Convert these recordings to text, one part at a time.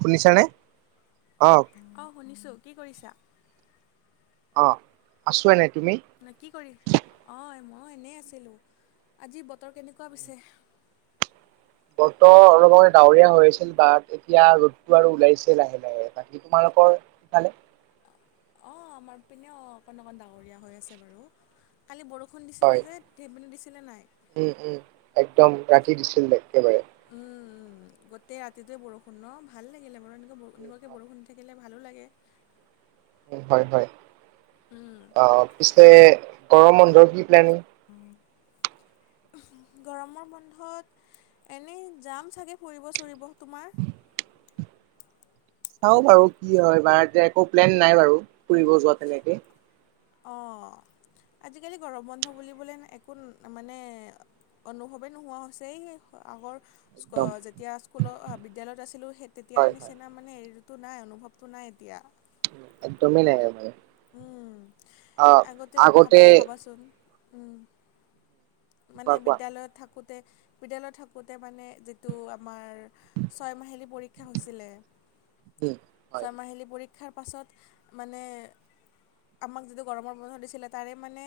শুনিছা নে অ', অ', শুনিছো কি কৰিছা। অ', আছোঁ এনে তুমি নে কি কৰি অ', মই এনেই আছিলোঁ আজি বতৰ কেনেকুৱা পিছে বতৰ অলপ আগতে ডাৱৰীয়া হৈ আছিল বাট এতিয়া ৰ'দটো আৰু ওলাইছে লাহে লাহে তাত তোমালোকৰ সেফালে অঁ আমাৰ পিনে অকণ অকণ ডাঙৰীয়া হৈ আছে বাৰু কালি বৰষুণ দিছিলে হয় যে সেপিনে দিছিলে নাই। উম উম একদম ৰাতি দিছিল দে একেবাৰে উম গোটেই ৰাতিটোয়ে বৰষুণ ন ভাল লাগিলে বাৰু এনে কোৱাকে বৰষুণ থাকিলে, ভালো লাগে। হয় হয় উম, অ পিছে গৰম বন্ধৰ কি প্লেন, হয়। গৰমৰ বন্ধত এনেই জাম চাগে ফুৰিব চুৰিব তোমাৰ। চাওঁ বাৰু কি হয়া এতিয়া একো প্লেন নাই বাৰু ফুৰিব যোৱা তেনেকে, অ আজিকালি গৰম বন্ধ বুলিবলৈ একো মানে, অনুভৱেই নোহোৱা হৈছে এই আগৰ, একদম যেতিয়া স্কুলৰ বিদ্যালয়ত আছিলো স তেতিয়াৰ হয়, হয়। নিচিনা মানে। মানে এইটো নাই অনুভৱটো নাই এতিয়া। এক দমেই নাই আৰু উম আগতে ভাব ভাবাচোন উম, মানে কোৱা কোৱা বিদ্যালয়ত থাকোঁতে বিদ্যালয়ত থাকোতে মানে যিটো আমাৰ, ছয় মাহিলী পৰীক্ষা হৈছিলে উম, হয়, ছয় মাহিলী পৰীক্ষা ক্ষাৰ পাছত মানে, আমাক যিটো গৰমৰ বন্ধ দিছিলে তাৰে মানে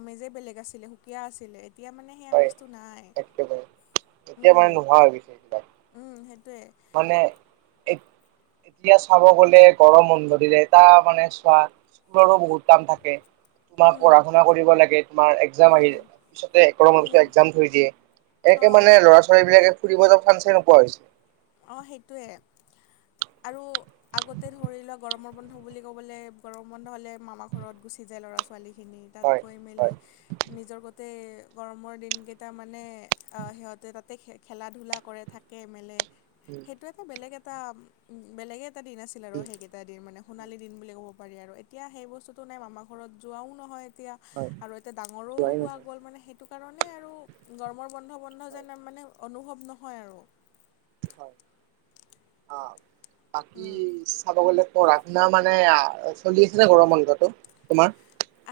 আমেজে বেলেগ আছিলে সুকীয়া আছিলে এতিয়া মানে, সেই হয় আমিচটো নাই একেবাৰে এতিয়া মানে উম নোহোৱা হৈ গৈছে এইবিলাক। উম সেইটোৱে, মানে এক, এতিয়া চাব গলে গৰম বন্ধ দিলে তা মানে চোৱা স্কুলো বহুত, কাম থাকে তোমাৰ উম পঢ়া শুনা কৰিব লাগে তোমাৰ এক্সাম আহি, উম পিছতে একৰ উম মানে এক্সাম ধৰি দিয়ে এনেকে অঁ মানে ল'ৰা ছোৱালীবিলাকে ফুৰিব যাব চাঞ্চে নোপোৱা হৈছে। অ সেইটোৱে আৰু আগতে ধৰি লোৱা গৰমৰ বন্ধ বুলি ক'বলৈ গৰমৰ বন্ধ হ'লে মামা ঘৰত গুচি যায় ল'ৰা ছোৱালীখিনি। তাত হয় গৈ হয় মেলি। নিজৰ গোটেই গৰমৰ দিনকেইটা মানে সিহঁতে তাতে খ খেলা ধূলা কৰে থাকে, তে মেলে উম সেইটো এটা বেলেগ এটা বেলেগে এটা দিন আছিল আৰু উম। সেইকেই এটা দিন মানে উম সোণালী দিন বুলি ক'ব পাৰি আৰু এতিয়া সেই বস্তুটো নাই মামাৰ ঘৰত যোৱাও নহয় এতিয়া। হয় আৰু এতিয়া ডাঙৰো যোৱাই হোৱা নহয় গ'ল মানে সেইটো কাৰণে আৰু গৰমৰ বন্ধ বন্ধ হয় যেন মানে, অনুভৱ নহয় আৰু হয়। অ বাকী চাব গলে, অ ৰান্ধনা মানে চলি আছিলে গৰম বন্ধটো তোমাৰ,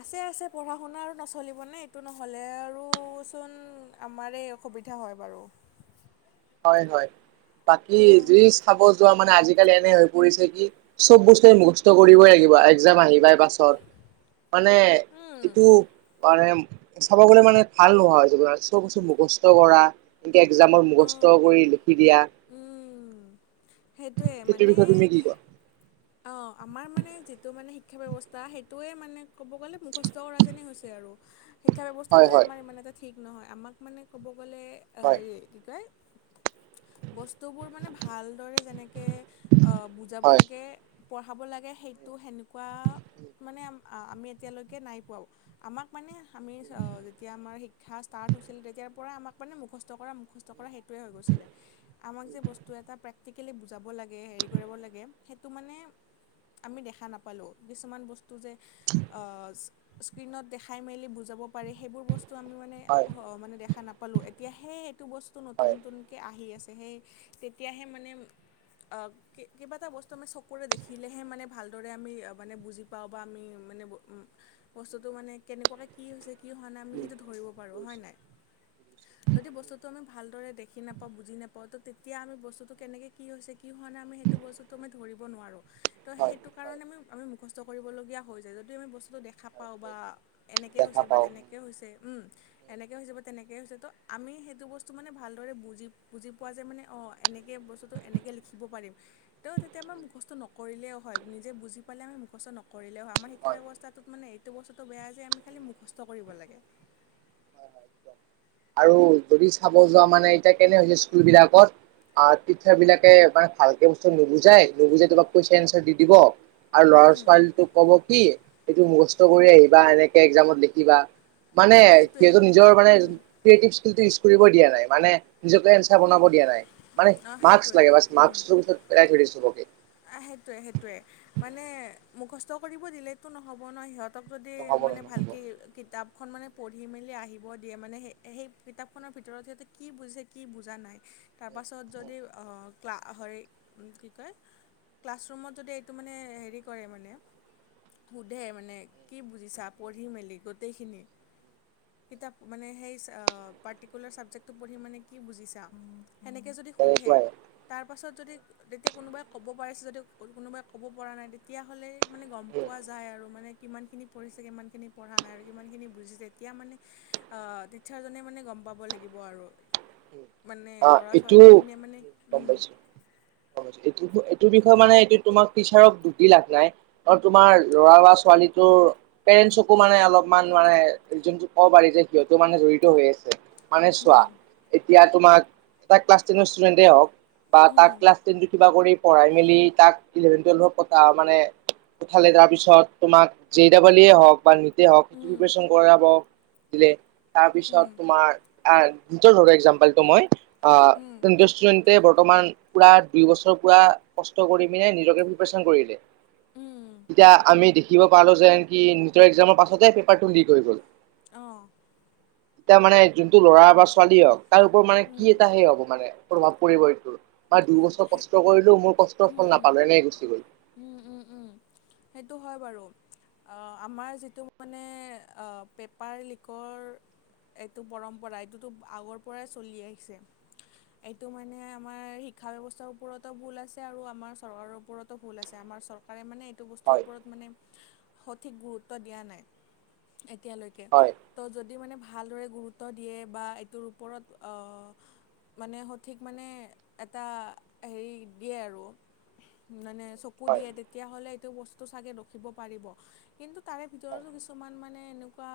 আছে আছে পঢ়া শুনা আৰু নচলিবনে এইটো নহ'লে আৰু চোন। আমাৰেই অসুবিধা হয় বাৰু হয় হয় বাকী উম যি চাব যোৱা মানে আজিকালি এনে হৈ পৰিছে কি। চব বস্তুৱে মুখস্ত কৰিবই লাগিব এক্সজাম আহি পাই। বাছত মানে উম এইটো মানে, চাব গলে মানে ভাল নোহোৱা হয় চব বস্তু মুখস্থ কৰা যে এক্সজামৰ মুখস্থ অঁ কৰি লিখি দিয়া। উম সেইটোৱে সেইটো বিষয়ে তুমি কি কোৱা। অ আমাৰ মানে যিটো মানে শিক্ষা ব্যৱস্থা সেইটোৱে মানে ক'ব গ'লে মুখস্থ কৰা যেনেই হৈছে আৰু শিক্ষা হয় ব্যৱস্থাটোৱে হয় আমাৰ ইমান এটা ঠিক নহয় আমাক মানে ক'ব গ'লে হয় সেই, কি কয় বস্তুবোৰ মানে ভালদৰে যেনেকে। বুজাব হয় হয় লাগে পঢ়াব লাগে সেইটো সেনেকুৱা। মানে আমি এতিয়ালৈকে নাই পোৱাওঁ আমাক মানে আমি যেতিয়া আমাৰ ঠা ষ্টাৰ্ট হৈছিলে তেতিয়াৰ পৰাই আমাক মানে মুখস্থ কৰা মুখস্থ কৰা সেইটোৱে হৈ গৈছিলে। আমাক যে বস্তু এটা প্ৰেক্টিকেলি বুজাব লাগে, হেৰি কৰিব লাগে সেইটো মানে আমি দেখা নাপালোঁ কিছুমান বস্তু যে স্ক্ৰীণত দেখাই মেলি বুজাব পাৰে সেইবোৰ বস্তু এইটো আমি মানে হয় অ' মানে দেখা নাপালো এতিয়া হে সেইটো বস্তু নতুন নতুন আহি আছে, সেই তেতিয়াহে মানে অ' কিবা এটা বস্তু আমি চকু ওপৰলৈ দেখিলেহে মানে ভালদৰে আমি মানে বুজি পাওঁ বা আমি মানে বস্তুটো মানে কেনেকুৱাকে কি হৈছে, কি হোৱা নাই, আমি সেইটো ধৰিব পাৰো হয় নাই। যদি বস্তুটো আমি ভালদৰে দেখি নাপাওঁ বুজি নাপাওঁ ত' তেতিয়া আমি বস্তুটো কেনেকে কি হৈছে কি হোৱা নাই আমি সেইটো বস্তুটো ধৰি ধৰিবৰ নোৱাৰু হয় ত'সেইতো হয় কাৰনে আমি আমি মুখস্থ কৰিব'লগীয়া হৈ যায়। যদি বস্তু দেখা দেখা পাওঁ বা হয় এনেকৈ দেখা হৈছে বা পাওঁ তেনেকৈ হয় হৈছে উম। এনেকৈ হৈ যাব, তেনেকৈ হৈছে ত' আমি সেইটো, বস্তু মানে ভালদৰে বুজি বুজি পোৱা যায় মানে অ' এনেকৈ বস্তু এনেকে লিখিব পাৰিম ত' তেতিয়া মই মুখস্থ নকৰিলেও হয়, নিজে বুজি পালে আমি মুখস্থ নকৰিলেও হয়, আমাৰ শিক্ষা ব্যৱস্থাটোত মানে সেইটো বস্তুটো বেয়া যে আমি খালি মুখস্থ কৰিব লাগে। হয় একদম আৰু যদি চাব যোৱা মানে এতিয়া, কেনে হৈছে স্কুল বিলাকত। অ' টিচাৰ বিলাকে মানে ভালকে বস্তু নুবুজাই, নুবুজাই তোমাক কুৱেশন এনাচাৰ দি দিব। আৰু ল'ৰা ছোৱালীটোক ক'ব কি, এইটো মুখস্থ কৰি আহিবা এনেকে এক্জামত লিখিবা। মানে সেইটোৱে সিহটো নিজৰ মানে ক্ৰিয়েটিভ স্কটো ইউজ কৰিব দিয়া নাই মানে নিজকে এঞ্চাৰ বনাব দিয়া নাই মানে, অ মাক্স সেইটোৱে লাগে বাছ মাক্সটোৰ পিছত পেলাই থৈ দিয়ে চ'বকে। আহ সেইটোৱে সেইটোৱে মানে মুখস্থ কৰিব দিলেতো নহ'ব ন সিহঁত সিহঁতক যদি নহ'ব নহয় মানে ভালক নহ'ব কিতাপ খন মানে পঢ়ি মেলি আহিব দিয়ে, মানে সেই সেই কিতাপখনৰ ভিতৰত সিহঁতে কি বুজিছে কি বুজা নাই। তাৰপাছত যদি ক্লা হ কি কয় ক্লাছৰুমত যদি এইটো মানে হেৰি কৰে মানে সোধে মানে কি বুজিছা পঢ়ি মেলি গোটেইখিনি। কিতাপ মানে সেই পাৰ্টিকুলাৰ ছাবজেক্টটো পঢ়ি মানে কি বুজিছা। সেনেকৈ যদি সোধে তেনেকুৱাই তাৰ পাছত যদি তেতিয়া কোনোবাই ক'ব পাৰিছে যদি কোনোবাই ক'ব পৰা নাই তেতিয়াহ'লে মানে গম পোৱা যায় আৰু মানে কিমানখিনি পঢ়িছে কিমানখিনি পঢ়া নাই আৰু কিমানখিনি বুজিছে তেতিয়া মানে অ' চাৰ জনেমানে গম পাব লাগিব আৰু। হয় [inaudible] মানে ল'ৰা ছোৱালীখিনিয়ে মানে উম। অ' এইটো এইটো বিষয়ে মানে এইটো তোমাক টিচাৰক খুধি লাভ নাই। আৰু তোমাৰ ল'ৰা বা ছোৱালীটোৰ পেৰেন্টচকো মানে অলপ। ইমান মানে যোনটো ক'ব পাৰি যে সিহঁতো মানে জড়িত হৈ আছে মানে চোৱা। এতিয়া তোমাক এটা ক্লাছ টেনৰ ষ্টুডেণ্টেই হওক বা উম তাক ক্লাছ টেনটো কিবা কৰি পঢ়াই মেলি তাক ইলেভেন টুৱেল্ভত কথা মানে ইফালে তাৰ পিছত তোমাক জে ডাবলিয়ে হওক বা হওক প্ৰিপচন কৰাব দিলে তাৰপিছত উম তোমাৰ আ নিজৰ জাম পালেটো মই অ' উম কনদিচন তে বৰ্তমান পুৰা দুই বছৰ পুৰা কষ্ট কৰি পিনে নিজকে প্ৰিপচন কৰিলে। উম উম তেতিয়া আমি দেখিব পালো যেন, কি নিজৰ এক্জামৰ পাছতে পেপাৰটো লিক হৈ গ'ল। অ' এতিয়া মানে যোনটো ল'ৰা বা ছোৱালী হওক। তাৰ ওপৰত মানে উম কি এটা সে হ'ব মানে, প্ৰভাৱ পৰিব এইটোৰ? তাৰ দুইবছৰ কষ্ট কৰিলোঁ, মোৰ কষ্টৰ ফল নাপালে এনেই গুচি গ'ল', হুম', - উম', - উম', সেইটো হয় বাৰু', আহ', আমাৰ যিটো মানে আহ', পেপাৰ লিকৰ', এইটো পৰম্পৰা, এইটোতো আগৰ পৰাই চলি আহিছে', এইটো মানে আমাৰ শিক্ষা ব্যৱস্থাৰ ওপৰতো ভুল আছে আৰু আমাৰ চৰকাৰৰ ওপৰতো ভুল আছে আমাৰ চৰক', তাৰে মানে এতি', সেইটো বস্তুৰ হয় ওপৰত মানে হাআ', সঠিক গুৰুত্ব দিয়া নাই, এতিয়ালৈকে হয় হাআ', তো যদি মানে ভালদৰে গুৰুত্ব দিয়ে বা এইটোৰ ওপৰত অহহহহ', মানে সঠিক মানে এটা হেৰি দিয়ে আৰু মানে', চকু হয়। হয় দিয়ে তেতিয়াহ'লে এইটো বস্তু চাগে ৰখিব পাৰিব', কিন্তু তাৰে ভিতৰতো কিছুমান মানে এনেকুৱা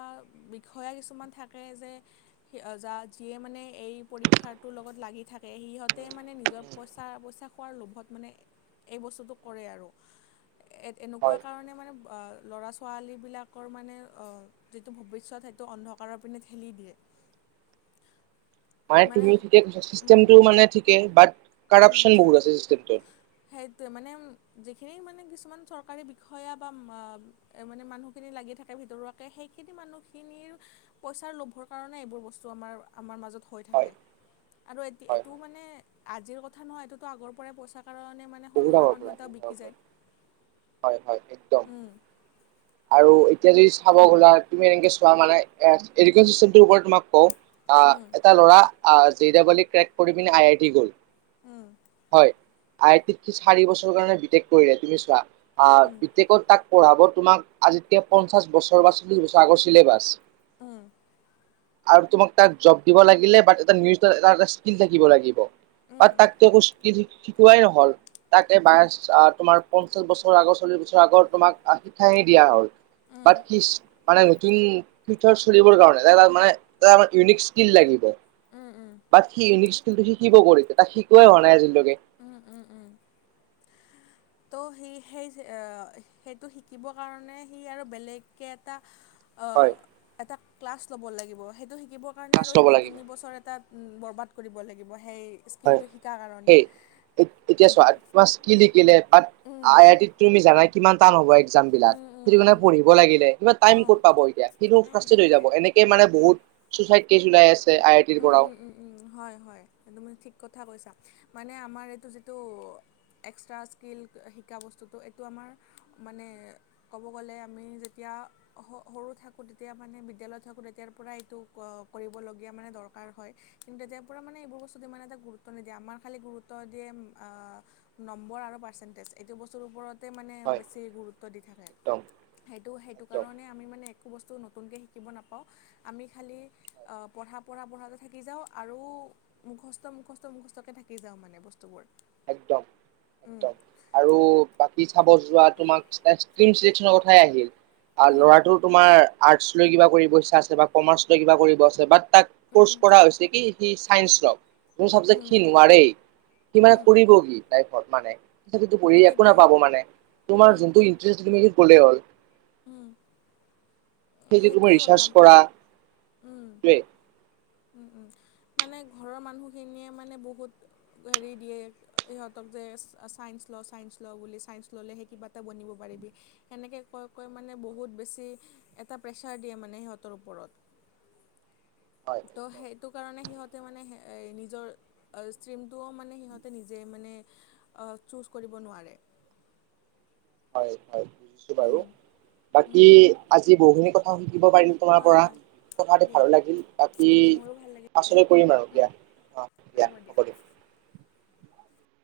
বিষয়া কিছুমান থাকে যে', কি', - অ', -যা', - যিয়ে মানে এই পৰীক্ষাটোৰ লগত লাগি থাকে সিহঁতে মানে নিজৰ', পইচা - পইচা খোৱাৰ লোভত মানে, এই বস্তুটো কৰে আৰু', এ', -এনে', -এনেকুৱা হয় কাৰণে মানে ব', -আহ', ল'ৰা - ছোৱা', ছোৱালীবিলাকৰ মানে অহ', যিটো ভৱিষ্যত সেইটো অন্ধকাৰৰ পিনে ঠেলি দিয়ে', [unintelligible] হয় মানে তুমি ঠিকে কৈছা, উম, চিষ্টেমটো মানে ঠিকে বাট, উম, কাৰাপচন বহুত আছে চিষ্টেমটোত', সেইটোৱে মানে উম', যেখিনি মানে কিছু', কিছুমান চৰকাৰী বিষয়া বা উম', - মা', - উম', - এ মানে মানুহখিনি লাগিয়ে থাকে ভিতৰুৱাকে সেইখিনি মানুহখিনিৰ', পইচাৰ লোভৰ কাৰণে এইবোৰ বস্তু আমাৰ-আমাৰ মাজত হৈ হয় থাকে', আৰু এতি', - হয় এইটো হয় মানে, আজিৰ কথা নহয় এইটোতো আগৰ পৰাই পইচা কাৰণে মানে', মানে বহুত সুৰু-সোৰা আগৰ পৰা মানুহ এইটাও বহুত আগৰ বিকি পৰা যায়', হয় - হয়, একদম', উম, আৰু এতিয়া যদি চাব গ'লা, তুমি এনকে চোৱা মানে, এ', - এডুকেশন চিষ্টেমটোৰ ওপৰত তোমাক কওঁ', অ', উম, এটা ল'ৰা অ', জি ডাবল ই ক্ৰেক কৰি পিনে আই আই টি গ'ল', উম, হয়, আই টিত সি চাৰি বছৰৰ কাৰণে বিটেক কৰিলে তুমি চোৱা', অ', উম, বি টেকত তাক পঢ়াব তোমাক, আজিতকে পঞ্চাছ বছৰ বা চল্লিছ বছৰ আগৰ ছিলেবাছ', হোম', আৰু তোমাক তাত জব দিব লাগিলে বাট তাত নিজৰ এটা - এটা স্কিল্ল থাকিব লাগিব', তাত উম, তাক তো একো স্কিল্ল শিক', - শিকোৱাই নহ'ল তাকে বায়েচ অ', তোমাৰ পঞ্চাশ বছৰ', বছৰ আগৰ চল্লিশ বছৰ আগৰ তোমাক আহ', শিক্ষা হে দিয়া হ'ল, উম। তাত সি', মানে নতুন, ফিচাৰ্চ চলিবৰ কাৰণে যাৰ- যাৰ মানে, তাৰ মানে ইউনিক স্কিল্ল লাগিব', উম', - উম', বাট সি ইউনিক স্কিলটো শিকিব ক'ত এতিয়া, তাক শিকোৱাই হোৱা নাই আজিলৈকে', উম', - উম', - উম', ত' সি সেই যে অহ', সেইটো শিকিবৰ কাৰণে সি আৰু বেলেগকে এটা', অহ', হয় এটা ক্লাছ ল'ব লাগিব, সেইটো শিকিবৰ কাৰণে ক্লাছ আৰু সেই ল'ব দুই - লাগিব তিনি বছৰ এটাত', উম', বৰবাদ কৰিব লাগিব সেই', হয়, স্কিলটো শিকাৰ কাৰণে। সেই, এত', -এতিয়া চোৱা আঠ মাস', কি শিকিলে বাট, উম, আই আই টিত তুমি জানাই', - কিমান টান হ'ব একজামবিলাক, উম, উম, সেইটো কাৰণে উম, পঢ়িব লাগিলে ইমান টাইম ক'ত অ', পাব এতিয়া', সেইটোৰ অ', ফ্ৰাষ্ট্ৰেটেড হৈ সেইটোৱে। যাব এনেকে মানে বহুত, চুচাইড কেছ ওলাই আছে', আই আই টিৰ উম', পৰাও -উম', -উম', -উম', হয় - হয় তুমি ঠিক কথা কৈছা মানে আমাৰ এইটো যিটো', এক্সট্ৰা স্কিল শিকা বস্তুটো এইটো আমাৰ মানে। ক'ব গ'লে আমি যেতিয়া। সৰু থাকো তেতিয়া মানে বিদ্যালয়ত থাকো, তেতিয়াৰ পৰা এইটো কৰিবলগীয়া মানে। দৰকাৰ হয়। কিন্তু তেতিয়াৰ পৰা মানে এইবোৰ বস্তুত ইমান এটা গুৰুত্ব নিদিয়ে আমাৰ খালি গুৰুত্ব দিয়ে আহ। নম্বৰ আৰু পাৰ্চেণ্টেজ এইটো বস্তুৰ ওপৰতে মানে হয় বেছি গুৰুত্ব দি থাকে। একদম সেইটো- সেইটো একদম কাৰণে আমি মানে একো বস্তু নতুনকৈ শিকিব নাপাওঁ। আমি খালি পঢ়া। পঢ়া - বঢ়াতে থাকি যাওঁ আৰু মুখস্থ মুখস্থ মুখস্থকৈ থাকি যাওঁ মানে বস্তুবোৰ। একদম। উম, একদম আৰু বাকী চাব যোৱা তোমাক ষ্টনৰ কথাই আহিল। উম, ল'ৰাটো তোমাৰ আৰ্টচ লৈ কিবা কৰিব ইচ্ছা আছে বা কমাৰ্চ লৈ কিবা কৰিব আছে বাট। তাক উম, ক'ৰ্চ কৰা হৈছে কি সি চাইন্স লক। কোন চাবজেক্ট উম, সি নোৱাৰেই সি মানে উম, কৰিব কি লাইফত মানে। পঢ়ি একো সেইটোৱে নাপাব মানে, তোমাৰ উম, যোনটো ইটাৰেষ্ট তুমি গ'লে হ'ল। উম। সেই যে তুমি সেইটোৱে কথা ৰিচাৰ্চ উম, কৰাটোৱে। মানে ঘৰৰ মানুহখিনিয়ে মানে বহুত হেৰি দিয়ে। সিহঁতক যে ছাইন্স লওঁ ছাইস লওঁ বুলি ছায়ন্ঞ্চ ল'লেহেই কিবা এটা বনিব পাৰিবি। সেনেকে কয় -কয় মানে বহুত বেছি এটা প্ৰেছাৰ দিয়ে মানে সিহঁতৰ ওপৰত। হয় ত' সেইটো। একদম সেইটো কাৰণে সিহঁতে মানে নিজৰ ষ্ট্ৰীমটোও মানে সিহঁতে নিজে মানে। চুজ কৰিব নোৱাৰে। হয় হয়, বুজিছো বাৰু উম, বাকী উম। আজি বহুখিনি কথাও শিকিব পাৰিম। তোমাৰ হয়, পৰা, হয় কথা পাতি দিয়া। ভালো লাগিল বাকী। মোৰো ভাল লাগিলে। পাচলৈ কৰিম আৰু উম। দিয়া অ' দিয়া হ'ব দিয়া।